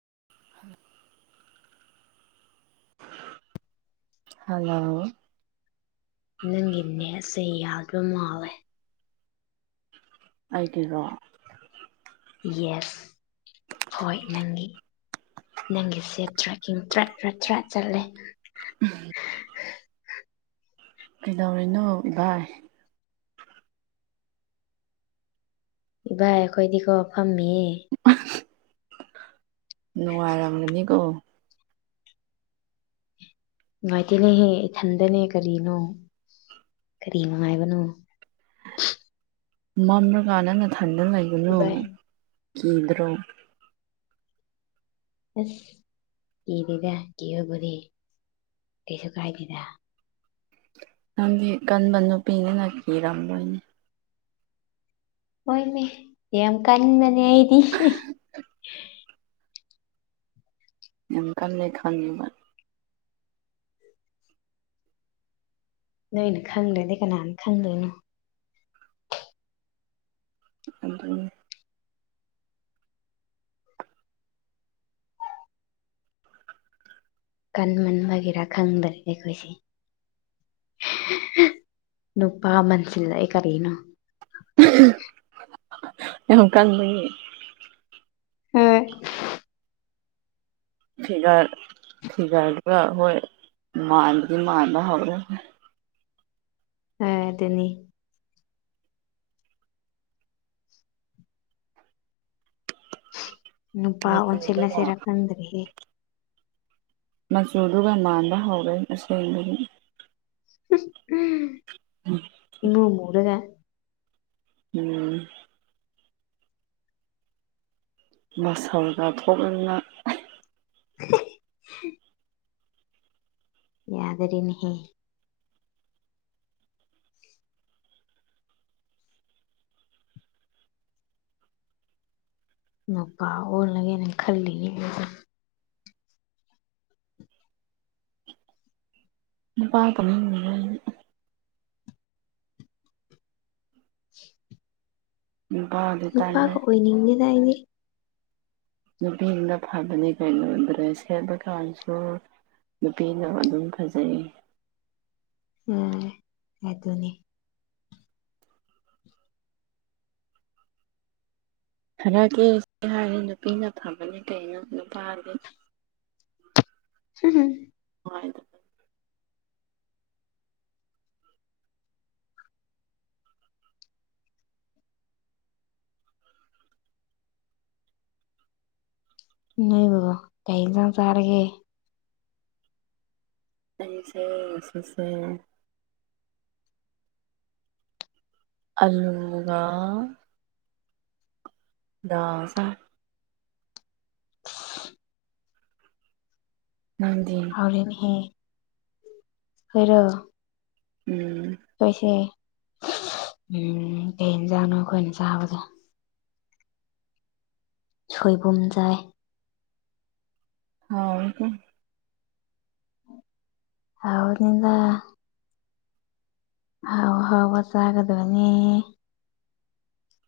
[inaudible] [inaudible] Hello ꯅꯪꯒꯤ ꯅꯦꯁꯁꯦ ꯌꯥꯗꯕ ꯃꯥꯋꯦ ꯑꯩ ꯀꯦꯀꯣ ꯌꯦꯁ ꯍꯣꯏ ꯅꯪꯒꯤ ꯅꯪꯒꯤꯁꯦ ꯇ꯭ꯔꯦꯛꯀꯤꯡ ꯇ꯭ꯔꯦꯛ ꯆ꯭ꯔꯥꯠ ꯆꯠꯂꯦ ꯀꯩꯗꯧꯔꯤꯅꯣ ꯏꯚꯥꯏ ꯏꯚꯥꯏ ꯑꯩꯈꯣꯏꯗꯤꯀꯣ ꯐꯝꯃꯤ [inaudible] ꯅꯨꯡꯉꯥꯏꯔꯝꯒꯅꯤꯀꯣ ꯅꯨꯡꯉꯥꯏꯇꯦꯅꯦꯍꯦ ꯏꯊꯟꯗꯅꯦ ꯀꯔꯤꯅꯣ ꯀꯔꯤ ꯅꯨꯡꯉꯥꯏꯕꯅꯣ ꯃꯝꯂꯀꯥꯟ ꯅꯪꯅꯊꯟꯗꯨꯅ ꯂꯩꯒꯅꯨ ꯏꯕꯥꯏ ꯀꯤꯗ꯭ꯔꯣ ꯑꯁ ꯀꯗ ꯀ ꯍꯕꯣꯗꯤ ꯀꯩꯁꯨ ꯀꯥꯏꯗꯗ ꯕꯤ ꯀꯟꯕ ꯅꯨꯄꯤꯅꯤꯅ ꯀꯤꯔꯝꯕꯣꯏꯅꯤ ꯍꯣꯏꯅꯦ ꯌꯥꯝ ꯀꯟꯕꯅꯦ ꯑꯩꯗꯤ ꯏꯀꯜ ꯂꯩ ꯈꯪꯉꯦꯕ ꯅꯣꯏꯅ ꯈꯪꯂꯦꯗꯤ ꯀꯅꯥꯅ ꯈꯪꯗꯣꯏꯅꯣ ꯑꯗꯨꯗ ꯀꯟꯃꯟ ꯑꯣꯏꯒꯦꯔꯥ ꯈꯪꯗꯅꯦꯦ ꯑꯩꯈꯣꯏꯁꯦ ꯅꯨꯄꯥꯃꯟꯁꯤꯜꯂꯑ ꯀꯔꯤꯅꯣ ꯏꯣꯡꯀꯥꯟ ꯃꯤ ꯍꯣꯏ ꯐꯤꯒꯥ ꯐꯤꯒꯒꯥꯗ ꯍꯣꯏ ꯃꯥꯟꯗꯗꯒꯤ ꯃꯥꯟꯗ ꯍꯕꯔ ꯍ ꯇꯅꯤ ꯅꯨꯄꯥ ꯃꯆꯨꯗꯨꯒ ꯑꯣꯟꯁꯦꯂꯁꯦꯔ ꯈꯟꯗ꯭ꯔꯦ ꯃꯆꯨꯗꯨꯒ ꯃꯥꯟꯕ ꯍꯧꯔꯦ ꯑꯁꯦꯡꯗꯨꯅꯤ ꯏꯃꯨꯡꯔꯒ ꯎꯝ ꯃꯁꯜꯒ ꯊꯣꯛꯣꯛꯂꯅ [inaudible] ꯌꯥꯗꯔꯤꯅꯤꯍ ꯅꯄꯥꯥ ꯑꯣꯅꯒꯦꯅꯦ ꯈꯜꯂꯤꯅꯤ ꯄꯀꯅ ꯅꯨꯄꯥꯗꯤ ꯇꯜꯂꯦ ꯅꯨꯄꯥꯒ ꯑꯣꯏꯅꯤꯡꯉꯦꯗꯏꯅꯦ ꯅꯨꯄꯤ ꯑꯃꯅ ꯐꯕꯅꯤ ꯀꯩꯅꯣꯗ꯭ꯔꯦ ꯁꯦꯠꯕ ꯀꯥꯟꯁꯨ ꯅꯨꯄꯤꯅ ꯑꯗꯨꯝ ꯐꯖꯩ ꯎ ꯍ ꯑꯗꯨꯅꯤ ꯍꯟꯗꯛꯀꯤꯁꯤ ꯍꯥꯏꯗꯤ ꯅꯨꯄꯤꯅ ꯐꯕꯅꯤ ꯀꯩꯅꯣ ꯅꯨꯄꯥꯗꯤ ꯁꯤ [inaudible] ꯅ ꯒꯣ ꯀꯩꯖꯅ ꯁꯔꯒꯦ ꯑꯁꯦꯁꯦ ꯑꯂꯒ ꯗꯁ ꯅꯪꯗꯤ ꯑꯔꯤꯅ ꯍ ꯈꯔꯣ ꯎꯝ ꯁꯣꯏꯁꯦ ꯎꯝ ꯀꯩ ꯌꯦꯟꯖꯥꯡꯅꯣ ꯑꯩꯈꯣꯏꯅ ꯆꯥꯕꯗ ꯁꯣꯏꯕꯨꯝ ꯆꯥꯏ ꯍꯥꯎ ꯏꯀꯣ ꯍꯧꯥꯎꯗ ꯑ ꯍꯥꯎꯕ ꯆꯥꯒꯗꯣꯏꯅꯤ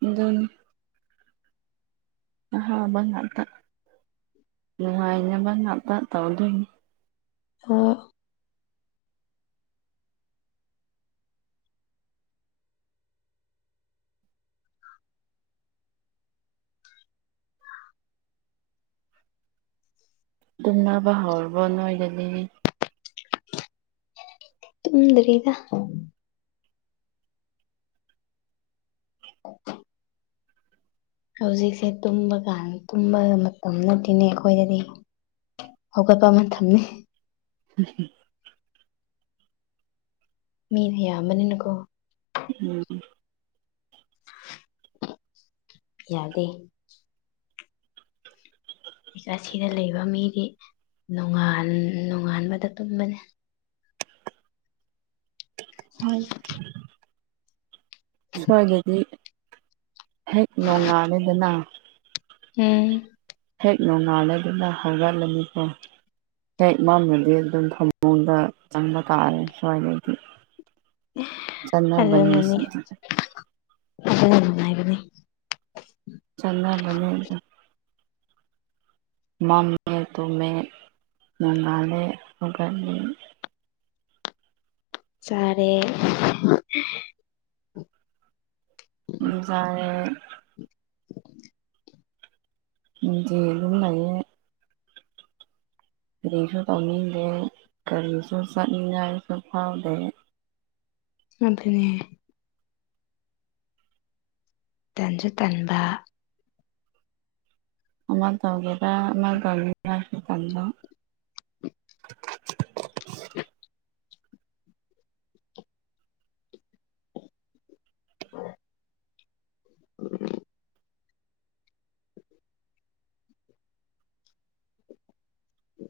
ꯑꯗꯨꯣꯟ ꯑꯥꯕ ꯇꯥꯛ ꯅꯅꯨꯡꯉꯥꯏꯕ ꯇꯥꯛ ꯇꯧꯗ ꯑꯣ ꯇꯨꯝꯅꯕ ꯍꯧꯥꯎꯔꯕꯣ ꯅꯣꯏꯗꯒꯤ ꯇꯗꯔꯤꯗ ꯍꯧꯖꯤꯛꯁꯦ ꯇꯨꯝꯕ ꯀꯥꯟ ꯇꯨꯝꯕ ꯃꯇꯝ ꯅꯠꯇꯦꯅꯦ ꯑꯩꯈꯣꯏꯗꯗꯤ ꯍꯈꯣꯏ ꯄꯃꯅ ꯊꯝꯅꯤ ꯎꯝ ꯃꯤꯅ ꯌꯥꯝꯌꯥꯝꯕꯅꯤꯅꯀꯣ ꯎꯝ ꯌꯥꯗꯦ ꯑꯁꯤꯗ ꯂꯩꯕ ꯃꯤꯗꯤ ꯅ ꯅꯣꯡꯉꯥꯟꯕꯗ ꯇꯨꯝꯕꯅꯤ ꯁꯋꯥꯒ ꯍꯦꯛ ꯅꯨꯡꯉꯥꯂꯦꯗꯅ ꯍꯝ ꯦꯛ ꯅꯣꯡꯉꯥꯜꯂꯗꯨꯅ ꯍꯧꯒꯠꯂꯝꯃꯤꯀꯣ ꯍꯦꯛꯃꯝꯅꯗꯤ ꯑꯗꯨꯝ ꯐꯃꯨꯡꯗ ꯆꯪꯕ ꯇꯥꯔꯦ ꯁ꯭ꯋꯥꯏꯗꯩꯗꯤ ꯆꯅꯥ ꯟꯅꯁꯤ ꯉꯥꯏꯕ ꯆꯅꯥ ꯃꯅꯤ ꯑꯗꯨ ꯃꯝꯃꯦ ꯇꯨꯝꯃꯦ ꯉꯅꯨꯡꯗꯥꯂꯦ ꯍꯧꯒꯠꯅꯤ ꯁꯔꯦ ꯖꯔꯦ ꯗꯤ ꯑꯗꯨꯨꯝ ꯂꯩꯌꯦ ꯀꯔꯤꯁꯨ ꯇꯧꯅꯤꯡꯗꯦ ꯀꯔꯤꯁꯨ ꯆꯠꯅꯤꯡꯉꯥꯏꯁꯨ ꯐꯥꯎꯗꯦ ꯑꯗꯨꯗꯅꯦ ꯇꯟꯁꯨ ꯇꯟꯕ ꯑ ꯇꯧꯒꯦꯔꯥ ꯑꯃ ꯇꯔ ꯆꯀꯥꯟꯗ [inaudible] ꯎ ꯎꯝ ꯎ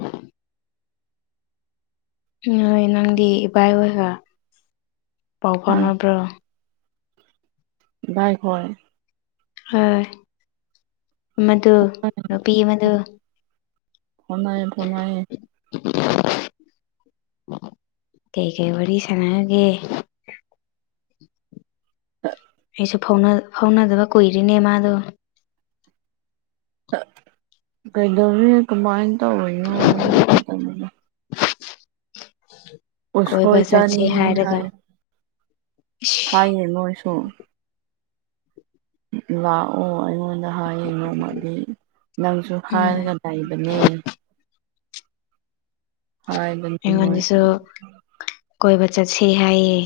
ꯎꯝ ꯣꯏ ꯅꯪꯗꯤ ꯏꯕꯥ ꯏ ꯍꯣꯏꯒ ꯄꯥꯎ ꯐꯥꯎꯅꯕ꯭ꯔꯣ ꯚꯥꯏ ꯍꯣꯏ ꯍ ꯃꯗꯨ ꯅꯨꯄꯤ ꯃꯗꯨ ꯐꯅꯥꯏ ꯐꯅꯥꯏ ꯀꯩꯀꯩ ꯋꯥꯔꯤ ꯋꯥꯔꯤ ꯁꯅꯒꯦ ꯑꯩꯁꯨ ꯐ ꯐꯥꯎꯅꯗꯕ ꯀꯨꯏꯔꯤꯅꯦ ꯃꯥꯗꯣ ꯀꯩꯗ ꯀꯃꯥꯏꯟ ꯋꯥ ꯀꯣꯏꯕ ꯎꯁꯣꯏ ꯆꯠꯁꯦ ꯆꯥꯅꯤꯡꯉꯦ ꯍꯥꯏꯔꯒ ꯍꯥꯏ ꯍꯥꯏꯌꯦ ꯅꯣꯏꯁꯨ ꯋꯥ ꯑꯣ ꯑꯗ ꯍꯥꯏꯌꯦ ꯅꯣꯡꯃꯗꯤ ꯅꯪꯁꯨ ꯎꯝ ꯍꯥꯏꯔꯒ ꯂꯩꯕꯅꯦ ꯍꯥꯕꯟ ꯃꯣꯏꯁ ꯑꯩꯉꯣꯟꯗꯁꯨ ꯀꯣꯏꯕ ꯆꯠꯁꯤ ꯍꯥꯏꯌꯦ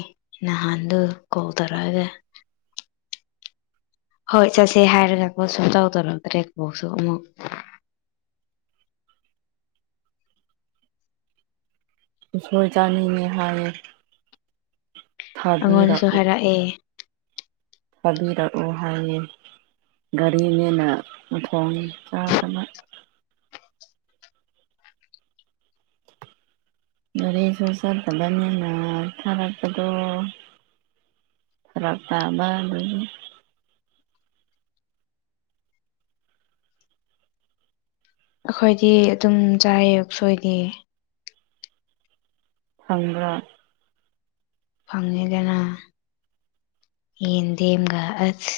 ꯅꯍꯥꯟꯗꯨ ꯀꯣꯜ ꯇꯧꯔꯛꯑꯒ ꯍꯣꯏ ꯆꯠꯁꯦ ꯍꯥꯏꯔꯒꯀꯣ ꯁꯨꯝ ꯇꯧꯗꯔꯛꯇ꯭ꯔꯦꯕꯣꯛꯁꯨ ꯑꯃꯨꯛ ꯃꯣꯖꯥꯅꯤꯍ ꯑꯩꯉꯣꯟꯗꯁꯨ ꯍꯥꯏꯔꯛꯑꯦ ꯊꯥꯕꯤꯔꯛꯎ ꯍꯥꯏꯌꯦꯦ ꯔꯤꯅꯦꯅ ꯎꯊꯣꯡ ꯆꯥꯗꯅ ꯔꯤ ꯁꯣꯡꯁꯔꯗꯕ ꯃꯟꯅ ꯈꯔꯛꯄꯗ ꯐꯔ ꯇꯥꯕ ꯂꯩ ꯑꯩꯈꯣꯏꯗꯤ ꯑꯗꯨꯝ ꯆꯥꯌꯦ ꯁꯣꯏꯗ ꯈꯪ꯭ꯔꯥ ꯐꯪꯉꯤꯗꯅ ꯌꯦꯟꯗꯦꯝꯒ ꯑꯁ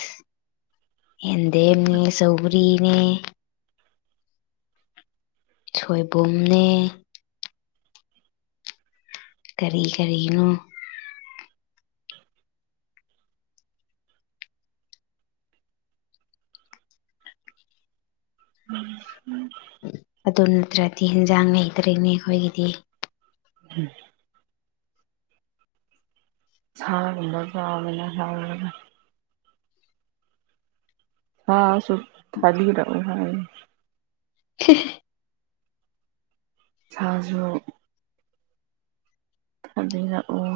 ꯑꯦꯟꯗꯦꯦꯝꯅꯦ ꯁꯧꯔꯤꯅꯦ ꯁꯣꯏꯕꯨꯝꯅꯦ ꯀꯔꯤ ꯀꯔꯤꯅꯣ ꯎꯝ ꯎꯝ ꯑꯗꯨ ꯅꯠꯇ꯭ꯔꯗꯤ ꯍꯟꯖꯥꯡ ꯂꯩꯇꯔꯛꯅꯤ ꯑꯩꯈꯣꯏꯒꯤꯗꯤ ꯎꯝ ꯁꯔꯕꯗꯗꯅ ꯍ ꯍꯥꯥ ꯁ ꯊꯑꯣ ꯍꯥꯏ [unintelligible] ꯁꯥꯥꯖꯣꯛ ꯊꯕꯤꯔ ꯋꯥ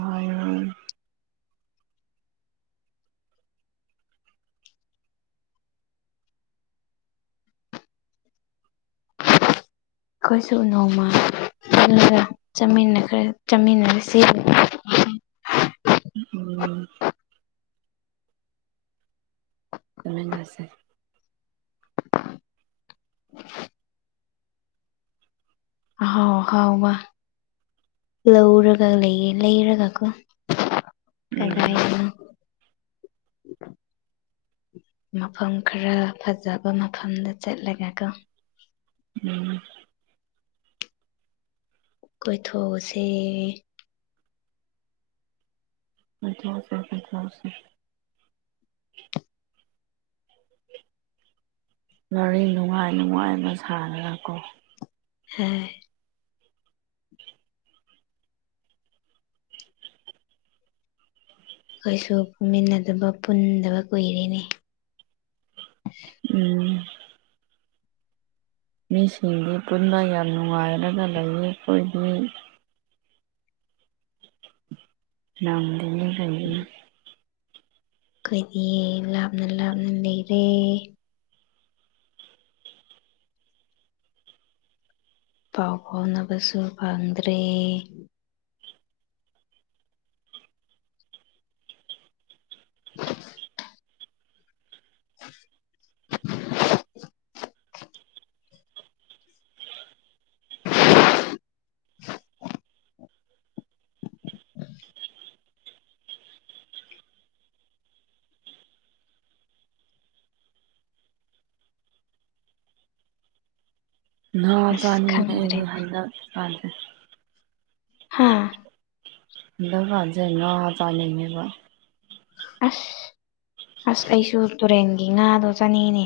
ꯑꯩꯈꯣꯏꯁꯨ ꯅꯣꯡꯃ ꯆꯥꯃꯤꯟꯅꯈꯦ ꯆꯥꯃꯤꯟꯅꯔꯁꯤ [unintelligible] ꯑꯣꯝ ꯊꯃꯤ ꯂꯁꯦ ꯑꯣ ꯍꯥꯎꯕ ꯂꯧꯔꯒ ꯂꯩꯌꯦ ꯂꯩꯔꯒ ꯀꯣ ꯎꯝ ꯀꯗꯥꯏꯅꯣ [unintelligible] ꯃꯐꯝ ꯈꯔ ꯐꯖꯕ ꯃꯐꯝꯗ ꯆꯠꯂꯒꯀꯣ ꯎꯝ ꯀꯣꯏꯊꯣꯛꯎꯁꯦ ꯑꯁꯦꯊꯁꯦ ꯋꯥꯔꯤ ꯅꯨꯡꯉꯥꯏ ꯅꯨꯡꯉꯥꯏꯅ ꯁꯥꯟꯅꯔꯒꯀꯣ ꯍꯝ ꯑꯩꯁꯨ ꯄꯨꯟꯃꯤꯟꯅꯗꯕ ꯄꯨꯟꯗꯕ ꯀꯨꯏꯔꯦꯅꯦ ꯎꯝ ꯃꯤꯁꯤꯡꯗꯤ ꯄꯨꯟꯅ ꯌꯥꯝ ꯅꯨꯡꯉꯥꯏꯔꯒ ꯂꯩ ꯑꯩꯈꯣꯏꯗꯤ ꯅꯣꯡꯗꯤ ꯍꯥꯏꯕꯤꯅ ꯑꯩꯈꯣꯏꯗꯤ ꯂꯥꯞꯅ ꯂꯥꯞꯅ ꯂꯩꯔꯦ ꯄꯥꯎ ꯐꯥꯎꯅꯕꯁꯨ ꯐꯪꯗ꯭ꯔꯦ [unintelligible] [unintelligible] ꯥ ꯑꯁ ꯆꯥꯅꯤꯡꯉꯤ ꯈꯪꯗ꯭ꯔꯦ ꯑꯩꯗꯤ ꯍꯟꯗꯛ ꯄꯥꯖꯩ ꯍꯥꯥ ꯗꯕꯥꯖꯦ ꯅ ꯆꯂꯅꯦꯕꯣ ꯑꯁ ꯑꯁ ꯑꯩꯁꯨ ꯇꯨꯔꯦꯟꯒꯤ ꯉꯥꯗꯣ ꯆꯥꯅꯤꯡꯉꯤꯅꯦ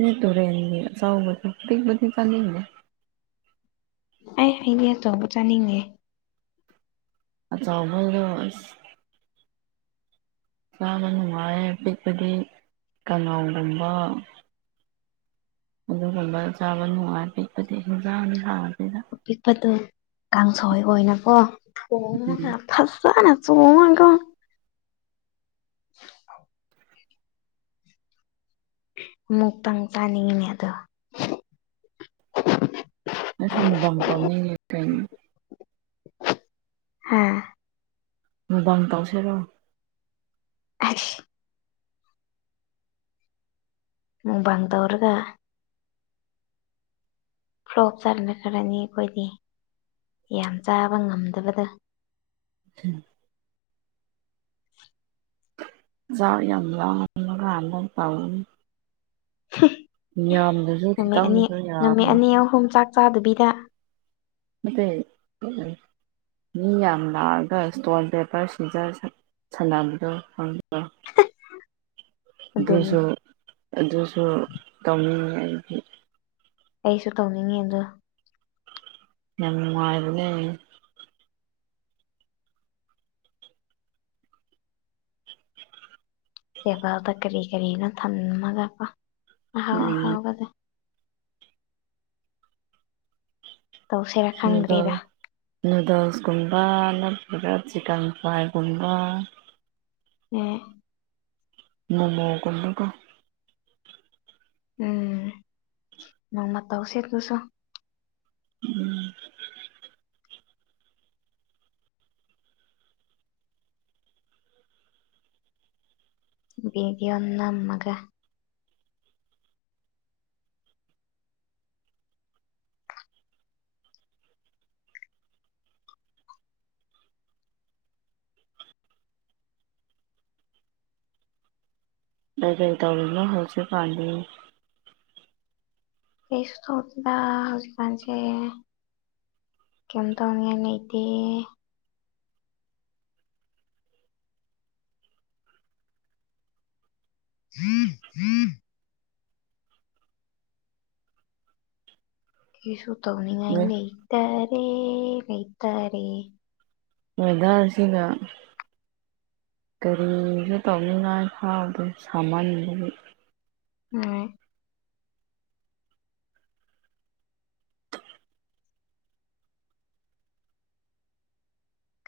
ꯎꯝ ꯇꯨꯔꯦꯜꯒꯤ ꯑꯆꯧꯕꯗꯣ ꯑꯄꯤꯛꯄꯗꯤ ꯆꯅꯤꯡꯗꯦ ꯑꯩ ꯍꯥꯏꯗꯤꯌꯥ ꯇꯣꯕꯨ ꯆꯥꯅꯤꯡꯉꯦ ꯑꯆꯥꯎꯕꯗꯣ ꯑꯁ ꯆꯥꯕ ꯅꯨꯡꯉꯥꯏꯌꯦ ꯑꯄꯤꯛꯄꯒꯤ ꯀꯅꯥꯎꯒꯨꯝꯕ ꯑꯗꯨꯒꯨꯝꯕ ꯆꯥꯕ ꯅꯨꯡꯉꯥꯏ ꯄꯤꯛꯄꯗꯤ ꯍꯟꯖꯥꯡꯗꯤ ꯍꯥꯡꯉꯗꯤ ꯑꯄꯤꯛꯄꯗꯨ ꯀꯥꯡꯁꯣꯏ ꯑꯣꯏꯅꯀꯣ ꯎꯝ ꯐꯖꯅ ꯊꯣꯡꯉꯒꯥꯀꯣ ꯑ ꯃꯨꯛ ꯇꯪ ꯆꯥꯅꯤꯡꯉꯤꯅꯦ ꯑꯗꯣ ꯑꯩꯁꯨ ꯃꯨꯛꯕꯥꯡ ꯇꯧꯅꯤꯡꯉꯦ ꯍꯥꯥ ꯃꯕꯥꯡ ꯇꯧꯁꯦꯔꯣ ꯑꯁ ꯃꯨꯛꯕꯥꯡ ꯇꯧꯔꯒ ꯐ꯭ꯂꯣꯞ ꯆꯠꯂꯈꯔꯅꯤ ꯑꯩꯈꯣꯏꯗꯤ ꯌꯥꯝ ꯆꯥꯕ ꯉꯝꯗꯕꯗ ꯎꯝ ꯆꯥꯛ ꯌꯥꯝ ꯂꯥꯝꯃꯥꯀꯥꯟꯗ ꯇꯧ ꯅꯨꯃꯤꯠ ꯑꯅꯤ ꯈꯤꯇꯪꯁꯨ ꯅꯨꯃꯤꯠ ꯌꯥꯕꯅꯤ ꯑꯅꯤ ꯑꯍꯨꯝ ꯆꯥꯛ ꯆꯥꯗꯕꯤꯗ ꯅꯠꯇꯦ ꯃꯤ ꯌꯥꯝ ꯂꯥꯛꯑꯒ ꯏꯁꯇꯣꯜ ꯄꯦꯄꯔ ꯁꯤꯖꯔ ꯁꯥꯟꯅꯕꯗꯣ ꯈꯪꯕ꯭ꯔꯣ ꯑꯗꯨꯅꯤ ꯑꯗꯨꯁꯨ ꯑꯗꯨꯁꯨ ꯇꯧꯅꯤꯡꯉꯤ ꯑꯩꯗꯤ ꯑꯩꯁꯨ ꯇꯧꯅꯤꯡꯉꯦ ꯑꯗꯣ ꯌꯥꯝ ꯅꯨꯡꯉꯥꯏꯕꯅꯦ ꯁꯦꯕꯥꯗ ꯀꯔꯤ ꯀꯔꯤꯅꯣ ꯊꯝꯃꯒꯀꯣ ꯑꯍꯥꯎ ꯎꯝ ꯑꯍꯥꯎꯕꯗꯣ ꯇꯧꯁꯤꯔꯥ ꯈꯪꯗ꯭ꯔꯤꯗ ꯅꯨꯗꯜꯁꯀꯨꯝꯕꯅ ꯑꯗꯨꯔꯠ ꯆꯤꯀꯦꯟ ꯐ꯭ꯔꯥꯏ ꯀꯨꯟꯕ ꯎꯝ ꯃꯃꯣ ꯀꯨꯝꯕꯀꯣ ꯎꯝ ꯅꯪꯃ ꯇꯧꯁꯦ ꯑꯗꯨꯁꯨꯣ ꯎꯝ ꯕꯤꯗꯤ ꯑꯣꯅꯃꯒ ꯀꯩ ꯀꯩ ꯇꯧꯔꯤꯅꯣ ꯍꯧꯖꯤꯛꯁꯨ ꯄꯥꯥꯟꯃꯤ ꯀꯩꯁ ꯊꯗ ꯍꯧꯖꯤ ꯀꯁꯦ ꯀꯝꯇ ꯑ ꯅꯇ ꯍꯝ ꯍꯝ ꯀꯁꯨ ꯇꯧꯅꯤ ꯉ ꯂꯩꯇꯔꯦ ꯂꯩꯇꯔꯦ ꯑꯣꯏꯗꯥꯔꯁꯤꯒ ꯀꯔꯤꯁꯨ ꯇꯧꯅꯤꯉꯥꯏ ꯐꯥꯎꯗ ꯁꯥꯃꯟꯗꯨꯒꯤ ꯍꯣꯏ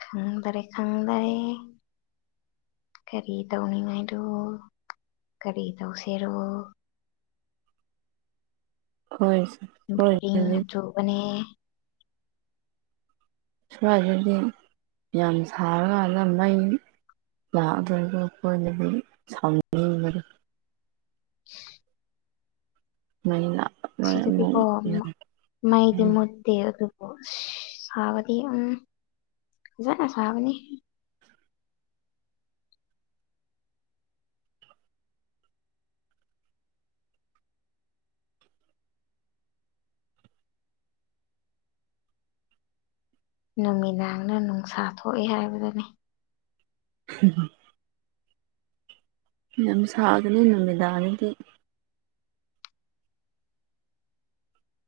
ꯈꯪꯗꯔꯦ ꯈꯪꯗꯔꯦ ꯀꯔꯤ ꯇꯧꯅꯤꯡꯉꯥꯏꯔꯣ ꯀꯔꯤ ꯇꯧꯁꯦꯔꯨꯣ ꯍꯣꯏ ꯁꯣꯏꯗꯗꯤ ꯍꯥꯆ ꯃl [unintelligible] ꯁ꯭ꯋꯥꯏꯁꯤꯗꯤ ꯌꯥꯝ ꯁꯥꯔꯀꯥꯟꯗ ꯃꯩ ꯂꯥꯛꯑꯗꯧꯒ ꯑꯩꯈꯣꯏꯅꯗꯤ ꯁꯥꯎꯅꯤꯡꯉ ꯃꯔ [inaudible] ꯃꯅ ꯁꯤꯗꯗꯤꯀꯣ ꯃꯩꯒꯤ ꯃꯦ ꯑꯗꯨ ꯑꯣ ꯁꯕꯗꯤ ꯎꯝꯖꯅ ꯁꯥꯕꯅꯤ ꯅꯨꯃꯤꯗꯥꯡꯅ ꯅꯨꯡꯁꯥ ꯊꯣꯛꯏꯦ ꯍꯥꯏꯕꯗꯨꯅꯤ ꯎꯝ ꯌꯥꯝ ꯃ ꯁꯥꯥꯒꯅꯤ ꯏꯅ ꯃꯗꯥꯅꯤꯗꯤ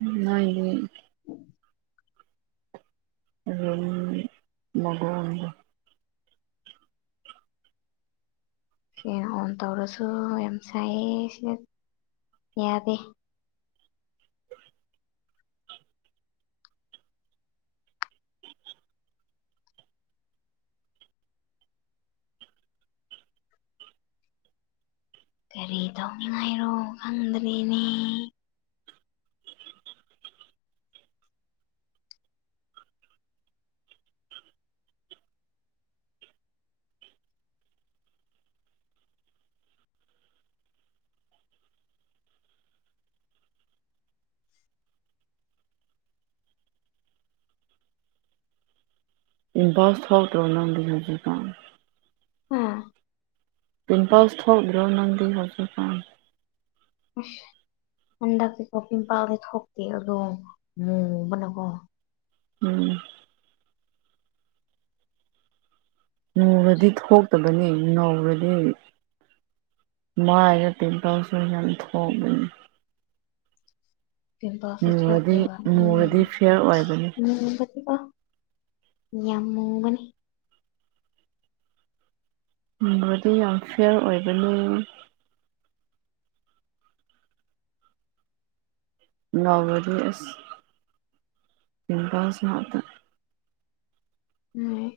ꯑ ꯑꯗꯨ ꯒꯋꯥꯟꯗ ꯁꯤꯅ ꯑꯣꯟ ꯇꯧꯔꯁꯨ ꯌꯥꯝ ꯁꯥꯏꯌꯦ ꯁꯤꯗ ꯌꯥꯗꯦ ꯀꯔꯤ ꯇꯧꯅꯤꯉꯥꯏꯔꯣ ꯈꯪꯗ꯭ꯔꯔꯤꯅꯦ ꯁ ꯊꯣ ꯇꯧꯅ ꯗꯤꯖꯤꯅꯒꯤ ꯀꯥꯟ ꯑꯥ ꯄꯤꯝꯄꯥꯜ ꯊꯣꯛ ꯗ꯭ꯔꯧ ꯅꯟꯗꯤ ꯍꯧꯖꯤꯄꯥꯟ ꯑ ꯍꯟꯗꯛꯇꯤꯀꯣ ꯄꯝꯄꯥꯥꯜꯗꯤ ꯊꯣꯛꯇꯦ ꯑꯗꯣ ꯃꯨꯕꯅꯀꯣ ꯎꯝ ꯉꯧꯔꯗꯤ ꯊꯣꯛꯇꯕꯅꯤ ꯅꯧꯔꯗꯤ ꯃꯥ ꯑꯩꯦ ꯇꯤꯟꯇꯁꯔ ꯌꯥꯝ ꯊꯀꯕꯅꯤ ꯁꯦ ꯃꯨꯔꯗꯤ ꯁꯣꯛꯀꯦ ꯂ ꯃꯨꯔꯗꯤ ꯐꯤꯌꯔ ꯑꯣꯏꯕꯅꯤ ꯌꯥꯝ ꯃꯣꯡꯕꯅꯤ ꯕꯗꯤ ꯌꯥꯝ ꯐꯤꯌꯔ ꯑꯣꯏꯕꯅꯤ ꯂ ꯔꯤꯁ ꯇꯤꯟ ꯄꯇ ꯎꯝ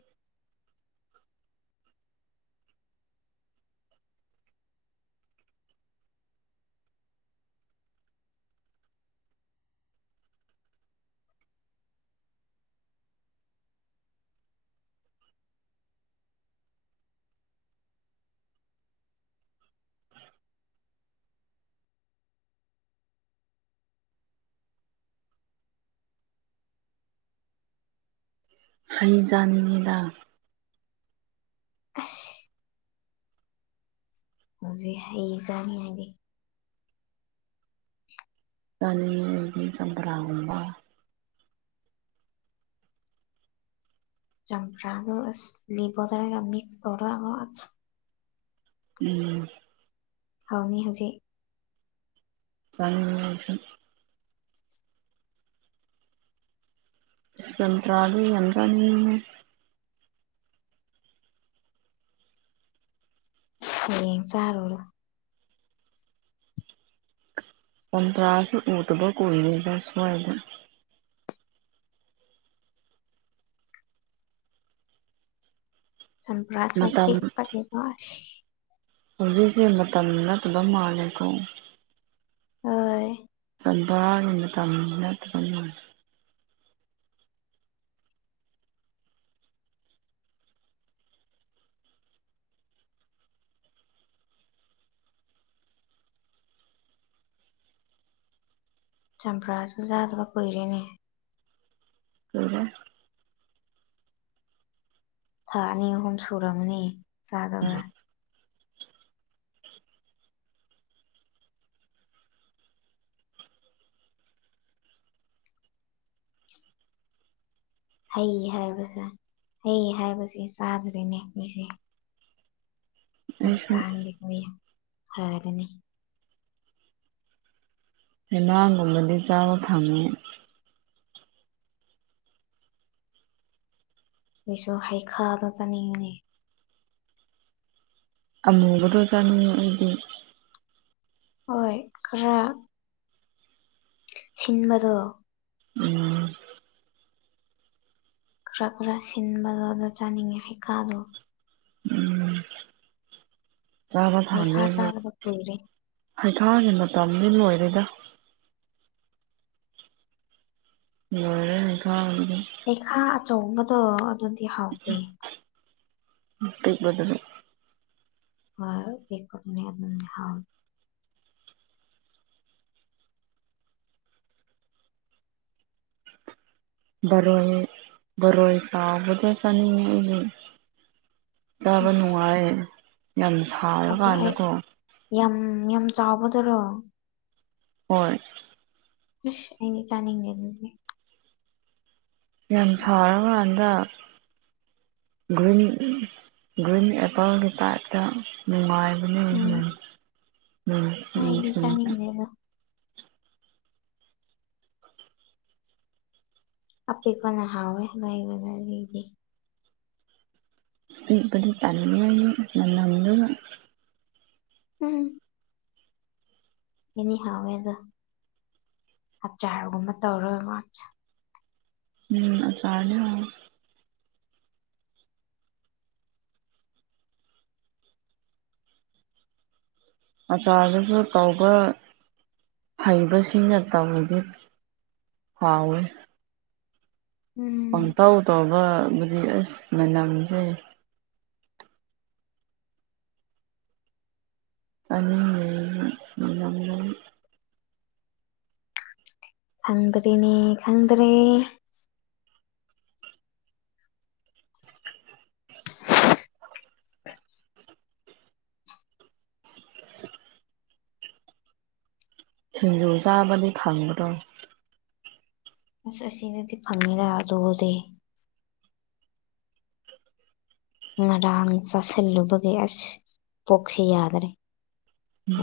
ꯑꯩꯩꯖꯅꯤꯡꯉꯗ ꯑ ꯍꯧꯖꯤ ꯑꯩ ꯆꯥꯅꯤꯡꯉꯗꯤ ꯇꯅꯤ ꯆꯄ꯭ꯔꯥꯕ ꯆꯝꯄ꯭ꯔꯥꯗ ꯂꯤꯕꯗꯔꯒ ꯃꯁ ꯇꯔꯕꯣ ꯎꯝ ꯐꯥꯎꯅꯤ ꯍꯧꯖꯤꯛ ꯆꯁ ꯁꯄ꯭ꯔꯥꯗꯒꯤ ꯑꯖꯥꯅꯤ ꯍ ꯆꯥꯔ ꯋꯥꯔ ꯐꯟꯇ꯭ꯔꯥꯁꯨ ꯎꯇꯕ ꯀꯅꯦꯕꯁ ꯍꯥꯏꯗ ꯁꯄ꯭ꯔꯁꯨ ꯃꯇꯝ ꯄꯀ ꯍꯧꯖꯤꯛꯁꯦ ꯃꯇꯝ ꯅꯂꯝꯂꯝꯀ ꯍ ꯔꯥꯒꯤ ꯃꯇꯝ ꯅꯠꯇ꯭ꯔꯒ ꯅ ꯆꯝꯄ꯭ꯔꯥꯁꯨ ꯌꯥꯥꯗꯕ ꯀꯨꯏꯔꯦꯅꯦ ꯍꯔ ꯊꯥꯅꯤ ꯑꯍꯨꯝ ꯁꯨꯔꯝꯅꯤ ꯆꯥꯗꯕ ꯍꯩ ꯍꯥꯏꯕꯁꯦ ꯍꯩ ꯍꯥꯏꯕꯕꯁꯤꯦ ꯆꯥꯗ꯭ꯔꯤꯅꯦ ꯃꯤꯁꯦ ꯑ ꯑꯩꯁꯨ ꯆꯥꯡ ꯀ ꯍꯥꯏꯔꯅꯤ ꯍꯩꯅꯥꯥꯡꯒꯨꯝꯕꯗꯤ ꯆꯥꯕ ꯊꯝꯉꯦ ꯑꯩꯁꯨ ꯍꯩꯈꯥꯗ ꯆꯥꯅꯤꯡꯉꯅꯦ ꯑꯃꯨꯕꯗꯣ ꯆꯥꯅꯤꯡꯉ ꯑꯩꯗꯤ ꯍꯣꯏ ꯈꯔ ꯁꯤꯟꯕꯗꯣ ꯎꯝ ꯈꯔ ꯈꯔ ꯁꯤꯟꯕꯂꯣꯗ ꯆꯥꯅꯤꯡꯉꯦ ꯍꯩꯈꯥꯗꯣ ꯎꯝ ꯆꯥꯕ ꯍꯩꯈꯥ ꯊꯥꯒꯦ ꯆꯥꯗꯕ ꯀꯨꯏꯔꯦ ꯍꯩꯈꯥꯒꯤ ꯃꯇꯝ ꯂꯤꯟ ꯑꯣꯏꯔꯦꯗ ꯂꯔꯦ ꯅꯤꯡꯅꯤ ꯊ ꯍꯩꯈꯥ ꯑꯆꯧꯕꯗꯣ ꯑꯗꯨꯗꯤ ꯍꯥꯎꯗꯦ ꯃꯇꯇꯦꯛ ꯗꯂ ꯍ ꯄ ꯀꯇꯅꯤꯝ ꯍꯥꯏꯥꯎ ꯣꯏ ꯔꯣꯏ ꯆꯗ ꯆꯅꯤ ꯉꯏꯅꯦ ꯆꯥꯕ ꯅꯨꯡꯉꯥꯏ ꯌꯥꯝ ꯑꯗꯣ ꯑꯩ ꯁꯥꯔꯀꯥꯟꯗꯀꯣ ꯌꯥꯝ ꯌꯥꯝ ꯆꯥꯎꯕꯗꯔꯣ ꯍꯣꯏꯣꯏ ꯁ ꯑꯩꯅ ꯆꯥꯅꯤꯡꯗꯦ ꯑꯗꯨꯗꯤ ꯌꯥꯝ ꯁꯥꯔꯀꯥꯟꯗ ꯭ꯔꯤꯟ ꯔꯤꯟ ꯑꯦꯄꯜꯒꯤꯇꯥꯇ ꯉꯥꯏ ꯎꯝ ꯎꯝ ꯑꯩꯗꯤꯁꯥꯅꯤ ꯂꯩꯦꯒ ꯍꯥꯄꯤꯦꯛꯈꯣꯟꯅ ꯍꯥꯎꯋꯦ ꯂꯩꯕꯅꯗꯤ ꯏꯁꯄꯤꯠꯕꯗꯤ ꯇꯅꯤ ꯃꯅꯝꯗ ꯎꯝ ꯑꯦꯅꯤ ꯍꯧꯋꯦꯗ ꯍꯞꯆꯒꯨꯝꯕ ꯇꯧꯔꯣꯏ ꯃꯥꯁꯦ ꯎꯝ ꯑꯆꯥꯔꯅꯦ ꯍꯥꯏ ꯑꯆꯥꯔꯗꯨꯁꯨ ꯇꯧꯕ ꯍꯩꯕꯁꯤꯡꯅ ꯇꯧꯗꯤ ꯍꯥꯎ ꯎꯝ ꯄꯝꯇꯧ ꯇꯧꯕꯕꯨꯗꯤ ꯑꯁ ꯃꯌꯥꯝꯝꯖ ꯀꯅꯤ ꯃꯅ ꯃꯝꯕꯝꯕꯝ ꯈꯪꯗ꯭ꯔꯦꯅꯦ ꯈꯪꯗ꯭ꯔꯦ ꯁꯦꯟꯖꯨꯖꯥꯕꯗꯤ ꯐꯪꯕꯗꯣ ꯑꯁ ꯑꯁꯤ ꯑꯁꯤꯅꯗꯤ ꯐꯪꯃꯦꯦꯗ ꯑꯗꯨꯗ ꯉꯔꯥꯡ ꯆꯥꯁꯤꯜꯂꯨꯕꯒꯤ ꯑꯁ ꯄꯣꯛꯈꯤ ꯌꯥꯗ꯭ꯔꯦ ꯑ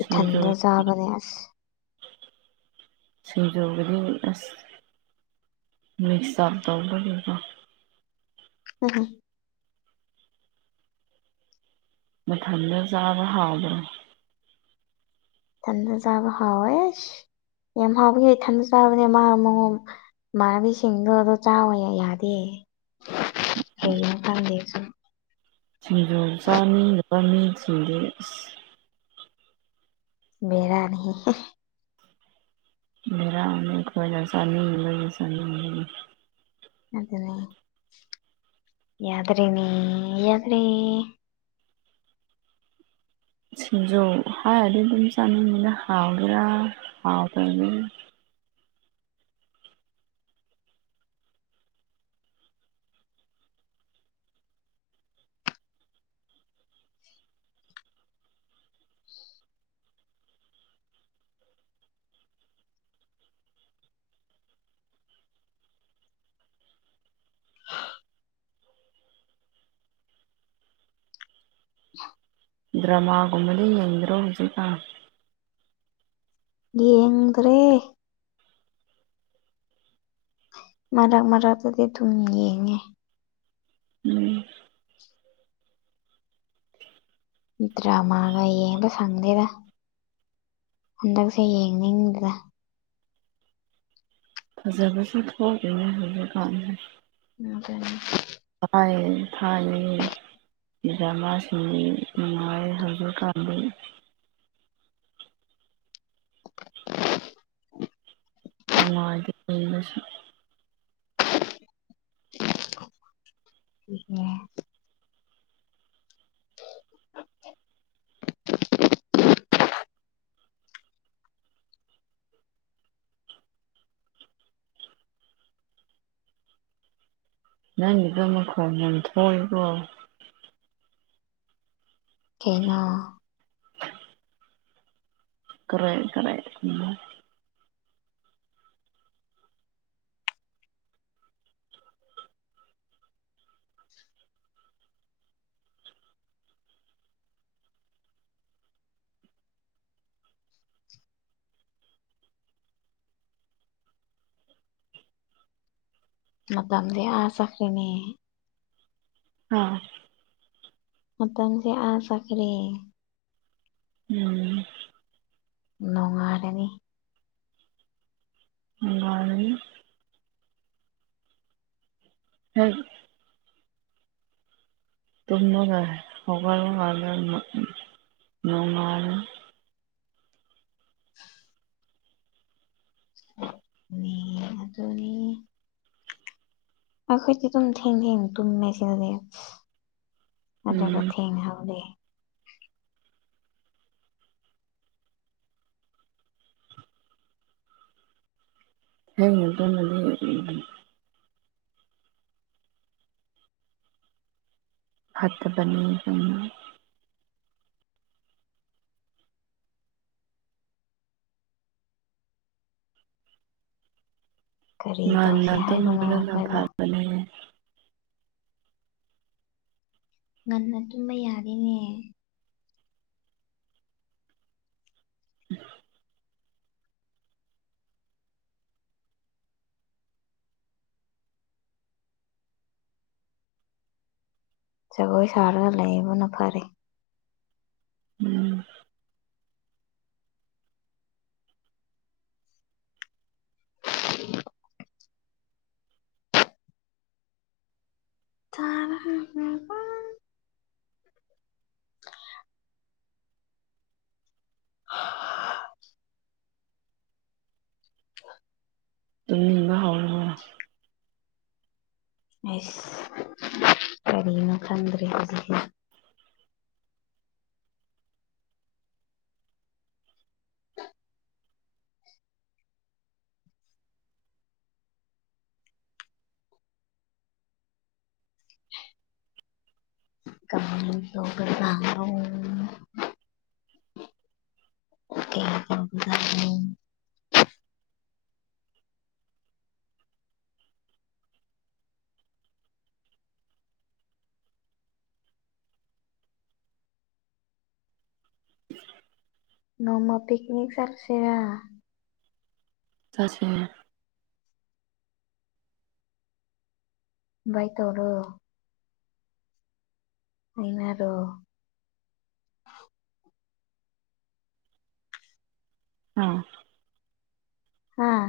ꯁꯤꯡꯖꯨ ꯏꯊꯟꯗ ꯆꯥꯕꯅꯦ ꯑꯁ ꯁꯖꯧꯗꯒꯤꯁ ꯃꯤꯛꯁꯞꯗꯕꯕ ꯎ ꯍꯣ ꯃꯊꯟꯗ ꯆꯥꯕ ꯍꯥꯎꯕ꯭ꯔꯥ ꯊꯟꯗ ꯆꯥꯕ ꯍꯥꯎꯋꯦ ꯑꯦꯁ ꯌꯥꯝ ꯍꯥꯎꯕꯒꯤ ꯊꯟꯗ ꯆꯥꯕꯅꯦ ꯃꯥ ꯃꯉꯝ ꯃꯥꯅꯕꯤꯁꯤꯡꯗꯣ ꯑ ꯑꯗꯨꯣ ꯆꯥꯎꯋ ꯌꯥꯗꯦ [inaudible] ꯍ ꯀꯥꯟꯗꯁꯨ ꯁꯤꯡꯖꯨ ꯆꯥꯅꯤ ꯅꯨꯄꯥꯅꯤ ꯆꯁꯤꯡꯗꯦ ꯃꯦꯔꯅꯤ ꯃꯦꯥ ꯑꯅꯤ ꯀꯋꯥꯁꯥꯅꯤꯕ ꯁꯥꯅꯤ ꯑꯗꯨꯗꯅꯦ ꯌꯥꯗ꯭ꯔꯔꯤꯅꯤ ꯌꯥꯗ꯭ꯔꯤ ꯁꯤꯤꯟꯖꯧ ꯍ ꯑꯗꯨ ꯑꯗꯨꯝ ꯆꯅ ꯃꯅ ꯍꯒ꯭ꯔꯥ ꯍꯥꯎꯒ꯭ꯔꯅꯤ [inaudible] ꯗ꯭ꯔꯃꯥꯒꯨꯝꯃꯂꯤ ꯌꯦꯟ꯭ꯔꯣ ꯍꯧꯖꯤꯗ ꯌꯦꯗ꯭ꯔꯦ ꯃꯔꯛ ꯃꯔꯥꯛꯛꯇꯗꯤ ꯑꯗꯨꯝ ꯌꯦꯡꯉꯦ ꯎꯝ ꯗ꯭ꯔꯃꯒ ꯌꯦꯡꯕ ꯁꯪꯗꯦꯗ ꯍꯟꯗꯛꯁꯦ ꯌꯦꯡꯅꯤꯡꯕꯗ ꯐꯖꯕꯁꯨ ꯊꯣꯛꯒꯅꯤ ꯍꯥꯏꯕ ꯀꯥꯟꯅ [unintelligible] ꯊꯥꯏꯌꯦ ꯊꯥꯏꯌꯦ ꯗꯔ꯭ꯃꯥ ꯁꯤꯡ ꯗꯤ ꯅꯨꯡꯉꯥꯏ ꯍꯧꯖꯤꯛ ꯀꯥꯟꯗꯤ [unintelligible] [unintelligible] ꯅꯪꯒꯤꯗ ꯃꯈꯣꯟ ꯌꯥꯝ ꯊꯣꯛꯏꯀꯣ ꯀꯩꯅꯣ ꯀꯔꯦ ꯀꯔꯦ ꯀꯨꯝꯕꯥ [inaudible] ꯃꯇꯝꯗꯤ ꯑꯥ ꯆꯠꯈꯔ꯭ꯦꯅꯦ ꯑꯥ ꯃꯇꯝꯁꯦ ꯑꯥ ꯆꯠꯈꯔꯦ ꯎꯝ ꯅꯨꯡꯉꯥꯏꯔꯅꯤ ꯅꯨꯡꯉꯥꯏꯔꯅꯤ ꯎꯝ ꯇꯨꯝꯃꯒ ꯍꯧꯒꯠꯂ ꯀꯥꯟꯗ ꯅꯣꯡ ꯉꯥꯜꯂꯦ ꯃꯤ ꯑꯗꯨꯅꯤ ꯑꯈꯣꯏꯗꯤ ꯗꯨꯝ ꯊꯦꯡ ꯊꯦꯡꯅ ꯇꯨꯝꯃꯦ ꯁꯤꯗꯥꯗꯤ ꯑꯗꯨꯒ ꯎꯝ ꯊꯦꯡꯅ ꯍꯧꯔꯦ꯫ ꯊꯦꯡꯅ ꯇꯨꯝꯃꯗꯤ ꯐꯠꯇꯕꯅꯤ ꯀꯔꯤ ꯇꯧꯁꯤ ꯉꯟꯅ ꯍꯥꯏꯕꯅꯣ ꯇꯨꯝꯕꯗꯨ ꯅ ꯑꯩꯈꯣꯏꯕꯣ ꯐꯕꯅꯦ ꯉꯟꯅ ꯇꯨꯝꯕ ꯌꯥꯔꯦꯅꯦ [unintelligible] ꯖꯒꯣꯏ ꯁꯥꯔ ꯂꯩꯕꯅ ꯐꯔꯦ ꯎꯝ [unintelligible] [unintelligible] [unintelligible] [unintelligible] ꯇꯨꯝꯅꯤꯡꯕ ꯍꯧꯔꯕꯣ ꯑꯦꯁ ꯀꯔꯤꯅꯣ ꯈꯪꯗ꯭ꯔꯦ ꯍꯧꯖꯤꯛꯁꯦ [unintelligible] ꯀꯩ ꯇꯧꯕꯖꯥꯠꯅꯣ ꯅꯣꯡꯃ ꯄꯤꯛꯅꯤꯛ ꯆꯠꯁꯤꯔꯥ ꯆꯠꯁꯦ ꯕꯥꯏ ꯇꯣꯔꯣ ꯍꯥꯏꯅꯔꯣ ꯑꯥ ꯍꯥꯥ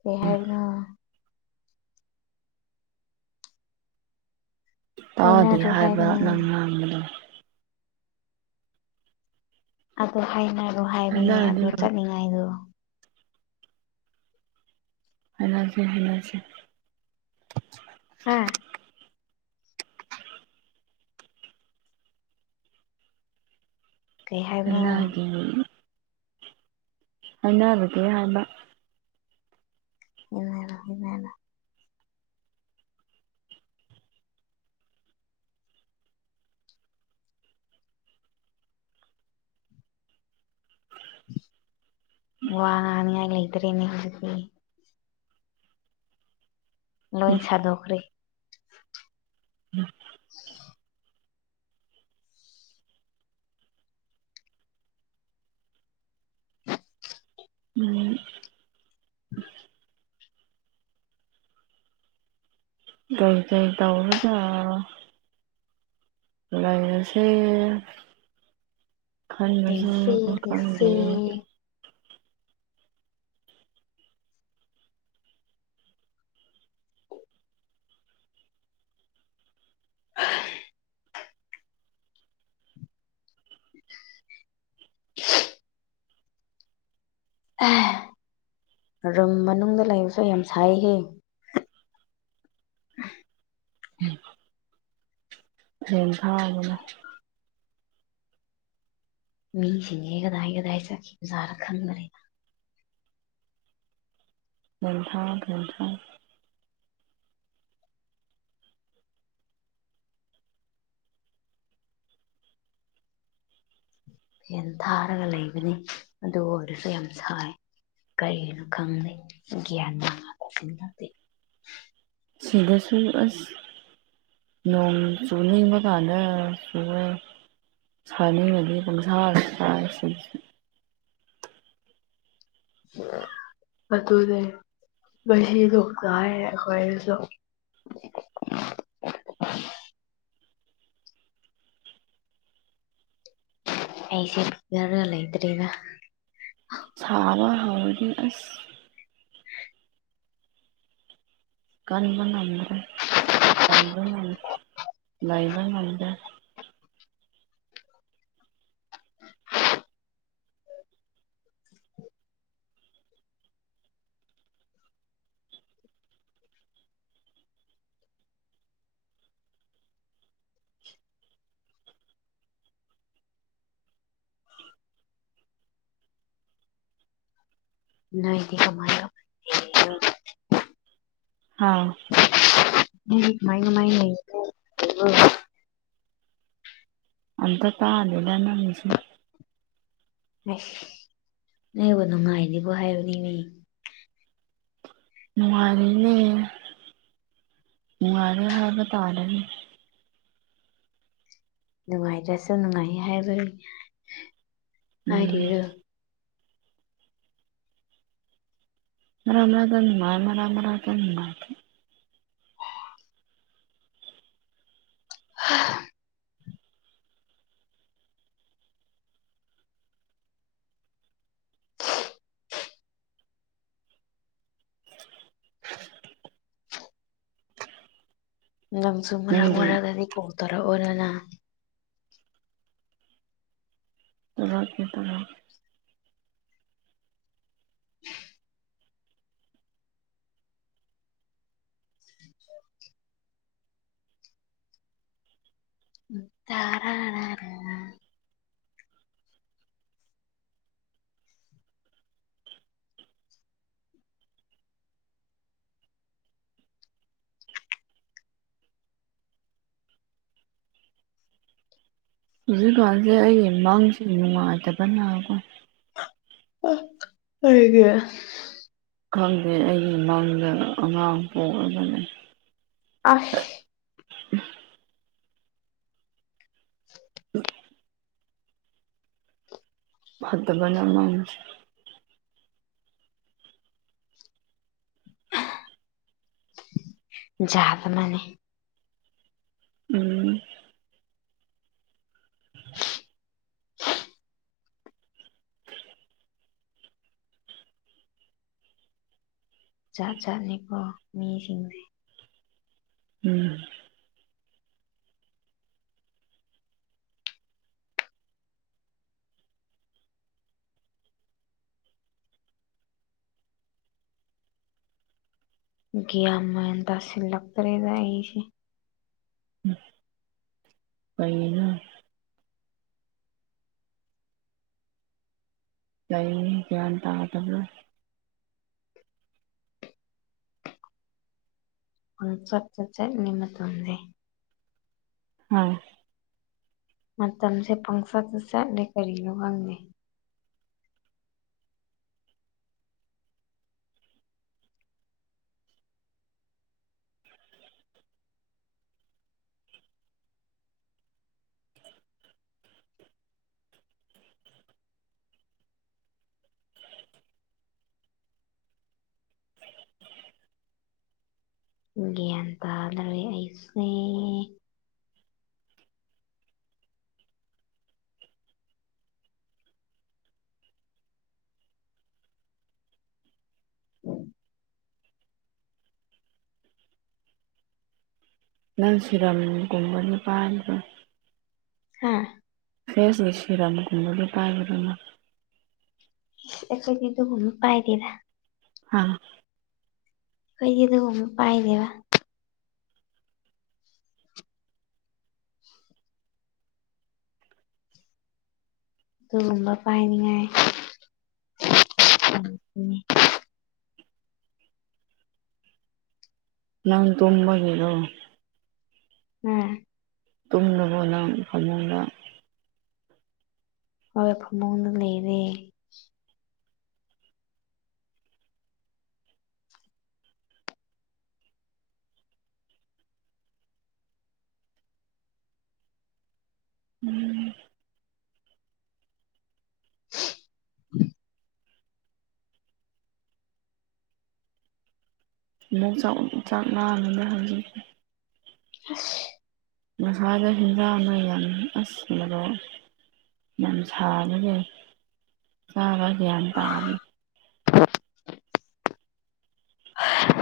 ꯀꯩ ꯍꯥꯏꯕꯅꯣ ꯇꯥꯗꯦ ꯍꯥꯏꯅꯔꯣ ꯍꯥꯏꯕ ꯍꯥꯏꯕꯅꯦ ꯅꯪ ꯉꯥꯡꯕꯗ ꯑꯗꯨ ꯍꯥꯏꯅꯔꯣ ꯍꯥꯏꯕꯅꯦ ꯍꯥꯏꯅꯔꯗꯤ ꯑꯗꯨ ꯂꯣꯏ ꯆꯠꯅꯤꯡꯉꯥꯏꯗꯣ ꯍꯥꯏꯅꯁꯤ ꯍꯥꯏꯅꯁꯤ ꯍꯥꯥ ꯀꯩ ꯍꯥꯏꯕꯅꯣ [unintelligible] ꯍꯥꯏꯅꯔꯨꯒꯦ ꯍꯥꯌꯕꯥ ꯍꯅ ꯍꯅ ꯋꯥ ꯉꯅꯤ ꯂꯩꯇꯔꯦꯅꯤ ꯂꯣꯏ ꯆꯥꯗꯈꯔꯤ ꯎꯝ ꯎꯝ [inaudible] ꯀꯏ ꯀꯩ ꯇꯧꯔꯗ ꯂꯩꯥꯏꯁꯦ ꯈꯟꯕꯁꯦ ꯂꯩꯁꯦ ꯂꯩꯁꯦ ꯈꯪꯗꯦ [inaudible] ꯔꯨꯝ ꯃꯅꯨꯡꯗ ꯂꯩꯕꯁꯨ ꯌꯥꯝ ꯁꯥꯏꯈꯤ [inaudible] ꯑꯗꯨꯅ ꯃꯤꯁꯤꯡꯁꯦ ꯀꯗꯥꯏ ꯀꯗꯥꯏ ꯆꯠꯈꯤꯕꯖꯥꯔ ꯈꯪꯗꯔꯦ ꯉꯦꯟꯊꯧ ꯈꯦꯟꯊꯧ ꯐꯦꯟ ꯊꯥꯔꯒ ꯂꯩꯕꯅꯤ ꯑꯗꯨ ꯑꯣꯏꯔꯁꯨ ꯌꯥꯝ ꯁꯥꯏ ꯀꯔꯤꯒꯤꯅꯣ ꯈꯪꯅꯩ ꯒ꯭ꯌꯥꯟ ꯃ ꯅꯗꯦ ꯁꯤꯗ ꯁꯨꯔ ꯑꯁ ꯅꯣꯡ ꯁꯨꯅꯕ ꯀꯥꯟꯗ ꯁꯨꯅ ꯁꯥꯅꯤꯡꯕꯒꯤ ꯄꯣꯡꯁꯥ ꯁꯁꯤꯡꯁꯦ ꯑꯗꯨ ꯇꯗꯦ ꯃꯁꯤꯗꯣꯛ ꯆꯥꯏ ꯑꯩꯈꯣꯏꯁꯨ [inaudible] ꯑꯩꯁꯦ ꯌꯥꯔꯒ ꯂꯩ ꯏꯗꯔꯤꯗ ꯁꯥꯕ ꯍꯧꯅꯤ ꯑꯁ ꯀꯟꯕꯅꯤꯗ꯭ꯔꯦ ꯂꯕ ꯂꯩꯥꯏꯕ ꯉꯗ [inaudible] ꯅꯣꯏꯗꯤ ꯀꯃꯥꯏ ꯑꯥ ꯃꯥꯏꯡ ꯃꯥꯏ ꯂꯩ ꯑꯇ ꯇꯥꯍꯂ ꯂꯅ ꯍꯧꯁꯤ ꯅꯕꯨ ꯅꯨꯡꯉꯥꯏꯅꯦꯕꯣ ꯍꯥꯏꯕꯅꯤꯅꯦ ꯅꯨꯡꯉꯔꯤꯅꯦ ꯃꯉꯔꯦ ꯍ ꯍꯕꯇꯥꯔꯕꯤ ꯅꯨꯡꯉꯥꯏꯔꯁꯨꯦ ꯅꯨꯡꯉꯥꯏ ꯍꯥꯏꯕ ꯎꯝ ꯍꯥꯏꯔꯤꯕꯔꯨ ꯃꯔ ꯃꯔꯗꯅꯨꯡ ꯃꯥ ꯃꯔ ꯃꯔꯔꯥꯗꯅꯨꯡ ꯃꯥ [inaudible] ꯂꯝꯁꯨ ꯃꯔꯛ ꯅꯪꯗꯤ ꯃꯔꯛꯛꯇꯗꯤ ꯀꯧ ꯇꯔꯛꯑꯣꯔꯅ ꯇꯔꯥꯛꯀꯤ ꯇꯔꯦ [inaudible] ꯎ ꯇꯥꯔꯥꯅꯔꯦ ꯍꯧꯖꯤꯛꯀꯥꯟꯁꯦ ꯑꯩ ꯃꯥꯡꯁ ꯅꯨꯡꯉꯥꯏꯗꯕꯅꯒꯣ ꯑ ꯍꯒ ꯈꯪꯗꯦ ꯑꯩꯒꯤꯃꯪꯗ ꯑꯉꯥꯡ ꯄꯣꯛꯑꯒꯅꯤ ꯑꯁ ꯎ ꯍ ꯐꯠꯇꯕꯅ ꯃ ꯌꯥꯗ ꯃꯅꯦ ꯎꯝ [inaudible] ꯖꯥꯠ ꯖꯥꯠꯅꯤꯀꯣ ꯃꯤꯁꯤꯡꯁꯦ ꯎꯝ ꯒꯤꯌꯥꯟ ꯃꯦꯟ ꯇꯥꯁꯤꯟꯂꯛꯇꯔ꯭ꯦꯗꯥ ꯑꯩꯁꯦ ꯀꯩꯅꯦ ꯀꯔꯤ ꯀꯒꯌꯥꯟ ꯇꯗꯕ ꯄꯥꯡ ꯆꯠ ꯇꯥ ꯆꯠꯂꯤ ꯃꯇꯝꯖꯦ ꯍꯣꯏ ꯃꯇꯝꯁꯦ ꯄꯪꯆꯠꯇ ꯆꯠꯂꯦ ꯀꯔꯤꯅꯣ ꯈꯪꯗꯦ [inaudible] ꯒ꯭ꯌꯥꯟ ꯇꯥꯗꯔꯦ ꯑꯩꯁꯦ ꯅꯪ ꯁꯤꯔꯝꯒꯨꯝꯕ ꯅꯨꯄꯥ [inaudible] ꯍꯥꯥ ꯐꯦꯁ ꯁꯤꯔꯝ [inaudible] ꯑꯩꯈꯣꯏꯗꯤ ꯑꯗꯨꯒꯨꯝꯕ ꯄꯥꯏꯗꯦꯗ ꯑꯥ ꯑꯩꯗꯤ꫰ꯑꯗꯨꯒꯨꯝꯕ ꯄꯥꯏꯗꯦꯕꯥ ꯑꯗꯨꯒꯨꯝꯕ ꯄꯥꯏꯅꯤꯡꯉꯥꯏ ꯅꯪ ꯇꯨꯝꯕꯒꯤꯗꯣ ꯎꯝ ꯇꯨꯝꯗꯅꯕꯅ ꯐꯃꯨꯡꯗ ꯍꯣꯏ ꯐꯃꯨꯡꯗ ꯂꯩꯔꯦ ꯎꯝ [inaudible] ꯆꯥꯛ [inaudible] [inaudible] [unintelligible] ꯌꯥꯝ ꯁꯥꯕꯒ ꯆꯥꯕ ꯒ꯭ꯌꯥꯟ ꯇꯥꯗꯦ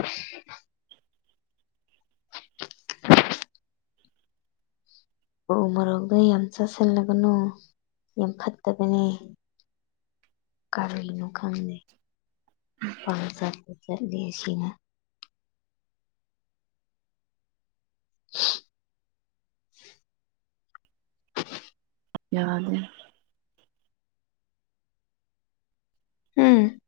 [inaudible] ꯎ ꯃꯔꯣꯛꯗ ꯌꯥꯝ ꯆꯥꯁꯤꯜꯂꯒꯅꯨ ꯌꯥꯝ ꯐꯠꯇꯕꯅꯦ ꯀꯔꯤꯅꯣ ꯈꯪꯗꯦ ꯄꯥꯡꯆꯠꯇ ꯆꯠꯂꯦ ꯑꯁꯤꯅ [unintelligible] ꯌꯥꯗꯦ ꯎꯝ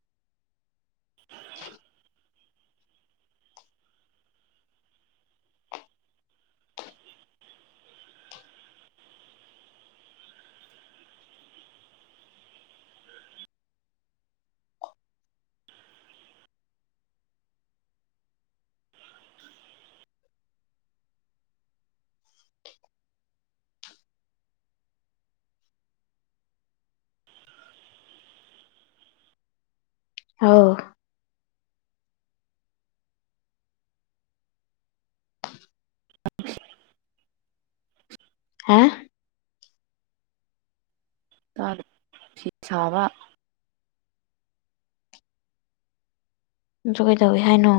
ꯍꯥꯎ ꯍꯥ ꯐꯤ ꯁꯥꯕ ꯗꯨ ꯀꯩꯗꯧꯏ ꯍꯥꯏꯅꯣ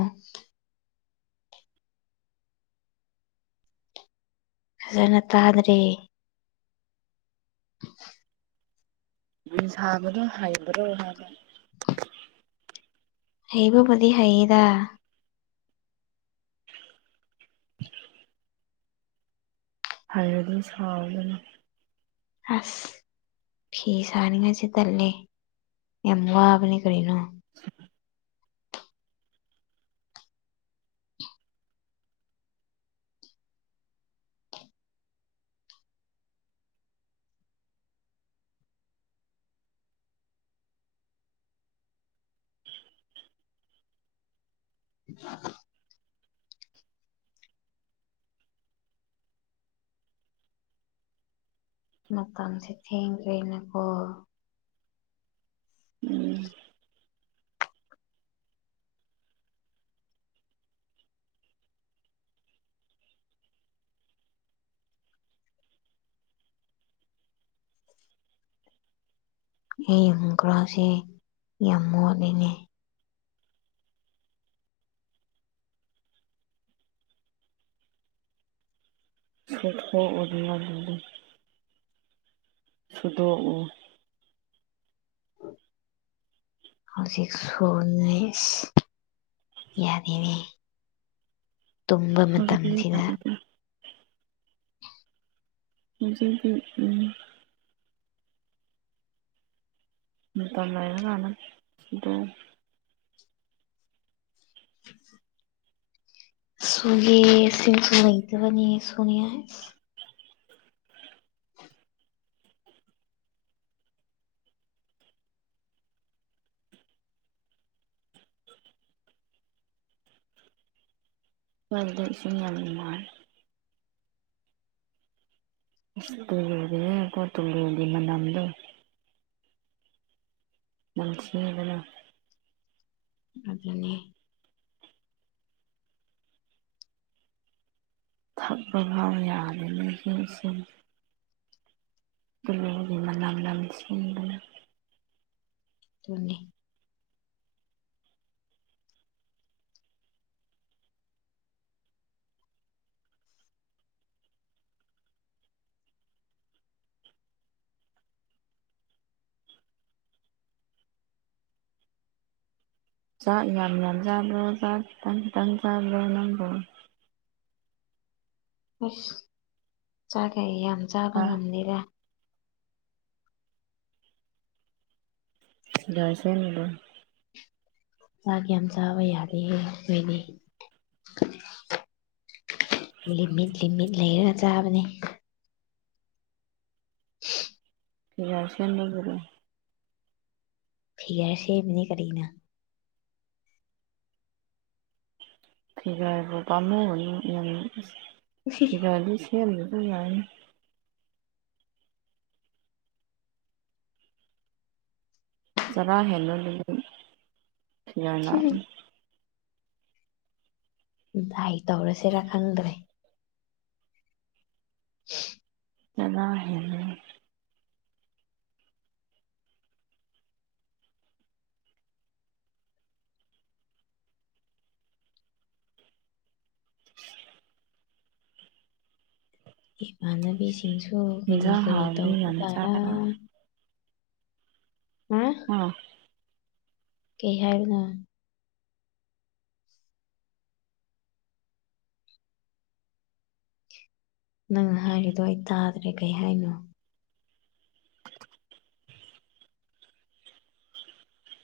ꯐꯖꯅ ꯇꯥꯗ꯭ꯔꯦ ꯐꯤ ꯁꯥꯕꯗꯣ ꯍꯩꯕ꯭ꯔꯣ ꯍꯥꯏꯕ ꯍꯩꯕꯕꯨꯗꯤ ꯍꯩꯌꯦꯗ ꯍꯥꯏꯔꯗꯨ ꯁꯥꯎꯗꯅ ꯑꯁ ꯐꯤ ꯁꯥꯅꯤꯡꯉꯥꯏꯁꯤ ꯇꯜꯂꯦ ꯌꯥꯝ ꯋꯥꯕꯅꯦ ꯀꯔꯤꯅꯣ [inaudible] [unintelligible] ꯃꯇꯝꯁꯦ ꯊꯦꯡꯈ꯭ꯔꯦꯅꯦꯀꯣ ꯎꯝ [inaudible] ꯑꯩ ꯌꯨꯝꯒ꯭ꯔꯥꯁꯦ ꯌꯥꯝ ꯃꯣꯠꯂꯤꯅꯦ ꯁꯠꯀ ꯑꯣꯗꯃꯕꯗꯤ ꯁꯨꯗꯣꯛ ꯎ [inaudible] ꯍꯧꯖꯤꯛ ꯁꯨꯅꯦꯁ ꯌꯥꯗꯦꯅꯦ ꯇꯨꯝꯕ ꯍꯧꯖꯤꯛꯇꯤ ꯃꯇꯝꯁꯤꯗ ꯌꯥꯗꯦ ꯍꯧꯖꯤꯕꯤ ꯎꯝ ꯃꯇꯝ ꯂꯩꯕ ꯀꯅ ꯁꯨꯗꯣ [unintelligible] ꯁꯨꯒꯦ ꯁꯤꯡꯁꯨ ꯂꯩꯇꯕꯅꯤ ꯁꯨꯅꯤꯌꯥ [unintelligible] ꯗ ꯏꯁꯤꯡ ꯌꯥꯝ ꯅꯨꯉꯥꯏ ꯑꯁ ꯑꯣꯏꯗꯦ ꯍꯦ ꯈꯣꯏ ꯇꯨꯂꯨꯒꯤ ꯃꯅꯥꯝꯗꯨ ꯅꯝꯊꯤꯕꯅ ꯑꯗꯨ ꯅꯦ ꯊꯛꯄ ꯐꯥꯎ ꯌꯥꯔꯅꯤ ꯏꯁꯤꯡ ꯁꯦ ꯀꯂꯨꯒꯤ ꯃꯅꯥꯝ ꯂꯝꯁꯤꯡꯟꯗꯅ ꯇꯨꯅꯤ ꯆꯥꯛ ꯌꯥꯝ ꯌꯥꯝ ꯅꯆꯥꯕ꯭ꯔꯣ ꯆꯥꯛ ꯈꯤꯇꯪ ꯈꯤꯇꯪ ꯆꯥꯕ꯭ꯔꯣ ꯅꯪꯕ꯭ꯔꯣ ꯑꯁ ꯆꯥꯈꯩ ꯌꯥꯝ ꯆꯥꯕ ꯑꯥ ꯉꯝꯅꯤꯔꯦ ꯔꯁꯗ ꯆꯥꯛ ꯌꯥꯝ ꯆꯥꯕ ꯌꯥꯗꯦꯌꯦ ꯑꯈꯣꯏꯗꯤ ꯂꯤꯃꯤꯠ ꯂꯤꯃꯤꯠ ꯂꯩꯔꯒ ꯆꯥꯕꯅꯤ [unintelligible] [unintelligible] ꯐꯤꯒꯔ ꯁꯦꯝꯃꯤꯅꯤ ꯀꯔꯤꯅ ꯐꯤꯒ꯭ꯔꯕꯨ ꯄꯝꯃꯨ ꯌꯦ ꯐꯤꯒ꯭ꯔ ꯁꯦꯝꯗꯔ꯭ꯁꯨ ꯌꯥꯌꯦ ꯆꯔꯥ ꯍꯦꯟꯂꯨ ꯂꯩ ꯈꯌꯥꯅꯥ ꯗꯥꯏ ꯇꯧꯔꯁꯤꯔꯥ ꯈꯪꯗ꯭ꯔꯦ [unintelligible] ꯆꯂ ꯍꯦ ꯏꯃꯥꯟꯅꯕꯤꯁꯤꯡꯁꯨ ꯀꯔꯤ ꯏꯟꯖꯥꯡ ꯀꯔꯤ ꯍꯥꯎꯔꯗꯤ ꯇꯧꯕ ꯌꯥꯝ ꯇꯥꯔꯥ ꯆꯥꯔꯣ ꯍꯥꯝ ꯍꯥ ꯀꯩ ꯍꯥꯏꯔꯅ ꯅꯪꯅ ꯍꯥꯏꯔꯤꯗꯣ ꯑꯩ ꯇꯥꯗ꯭ꯔꯦ ꯀꯩ ꯍꯥꯏꯅꯣ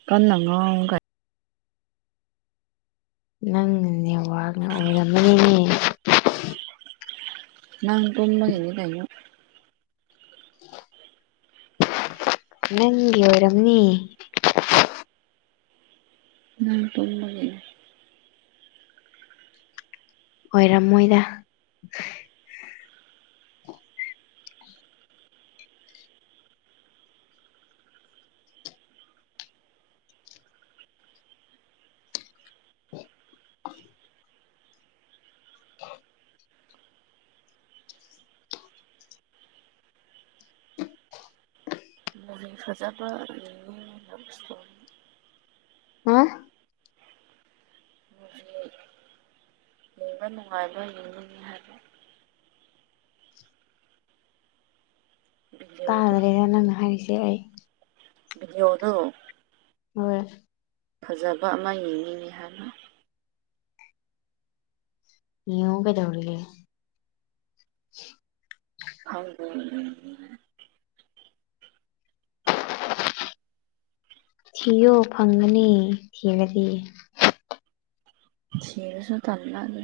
ꯀꯉꯣ ꯀꯥꯏ ꯅꯪꯅꯅꯦ ꯋꯥꯥꯛꯅ ꯑꯣꯏꯔꯝꯃꯅꯤꯅꯦ ꯅꯪꯒꯣꯟ ꯃꯉꯅꯤ ꯉꯥꯏꯅ [unintelligible] ꯅꯪꯒ ꯑꯣꯏ ꯔꯝꯅꯤ ꯅꯪ ꯊꯃꯒꯅꯦ ꯑꯣꯏꯔꯝꯃꯣꯏꯗ [unintelligible] [unintelligible] ꯔꯤ ꯈꯖꯥꯥ ꯑ ꯀꯁꯇ ꯍꯥ ꯎꯝ ꯂꯩꯕ ꯅꯨꯡꯉꯥꯏꯕ ꯌꯦꯡꯅꯤꯅꯤ ꯍꯥꯏꯕ ꯚꯤꯗꯤꯑꯣꯗꯣ ꯇꯥꯗ꯭ꯔꯦꯗ ꯅꯪꯅ ꯍꯥꯏꯔꯤꯁꯦ ꯑꯩ ꯗꯤ ꯌꯑꯣꯗꯨ ꯍꯣꯏ ꯐꯖꯕ ꯑꯃ ꯌꯦꯡꯅꯤꯡꯤꯉꯤ ꯍꯥꯏꯅ ꯌꯒꯗꯧꯂꯦ ꯍ [inaudible] ꯊꯣ ꯐꯪꯒꯅꯤ ꯊꯤꯕꯗꯤ ꯁꯤꯁꯨ ꯊꯝ ꯂꯒ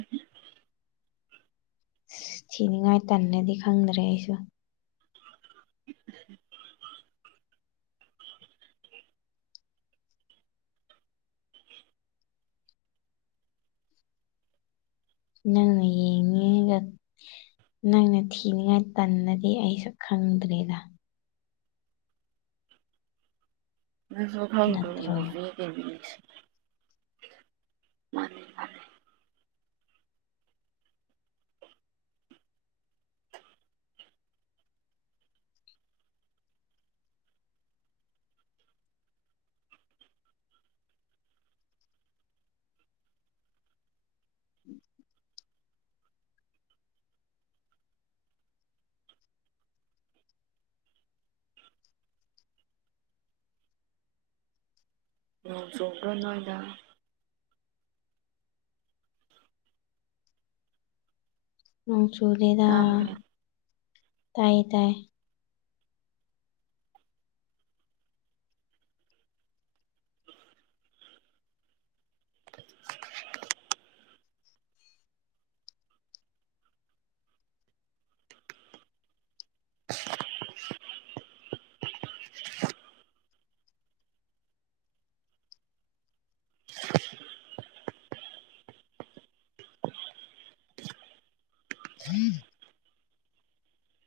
ꯑꯁ ꯊꯤꯅꯤꯡꯉꯥꯏ ꯇꯟꯅꯗꯤ ꯈꯪꯗ꯭ꯔꯦ ꯑꯩꯁꯨ [inaudible] ꯅꯪ ꯌꯦꯡꯉ ꯅꯪꯅ ꯊꯤꯅꯤꯡꯉꯥꯏ ꯇꯟꯅꯗꯤ ꯑꯩꯁꯨ ꯈꯪꯗ꯭ꯔꯦꯗ ꯅꯁꯨ ꯊꯝꯗ ꯅꯠꯇ꯭ꯔꯣ ꯍꯣ ꯑꯗꯨꯕꯤꯁ ꯃꯥꯅꯤ ꯃꯥꯅꯤ ꯎꯝ ꯅꯣꯡ ꯆꯣꯡꯗ ꯅꯅꯨꯡꯣꯏꯗ ꯎ ꯆꯨꯂꯦꯗ ꯇꯥꯕ꯭ꯔꯣ ꯇꯥꯏꯌꯦ ꯇꯥꯏ ꯎꯝ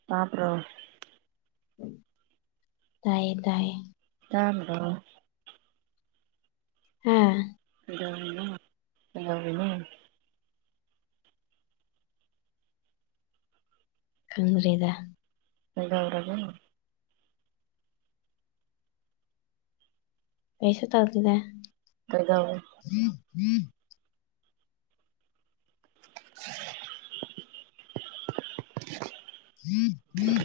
ꯇꯄ꯭ꯔꯣ ꯇꯌꯦ ꯇꯌꯦ ꯇꯝꯗ ꯍꯥꯥ ꯅꯅ ꯀꯗꯔꯤꯗ ꯐꯒꯕꯔꯒ ꯄꯩꯁ ꯇꯥꯀꯤꯗꯦ ꯀꯩꯗꯧ ꯍꯝ ꯎꯝ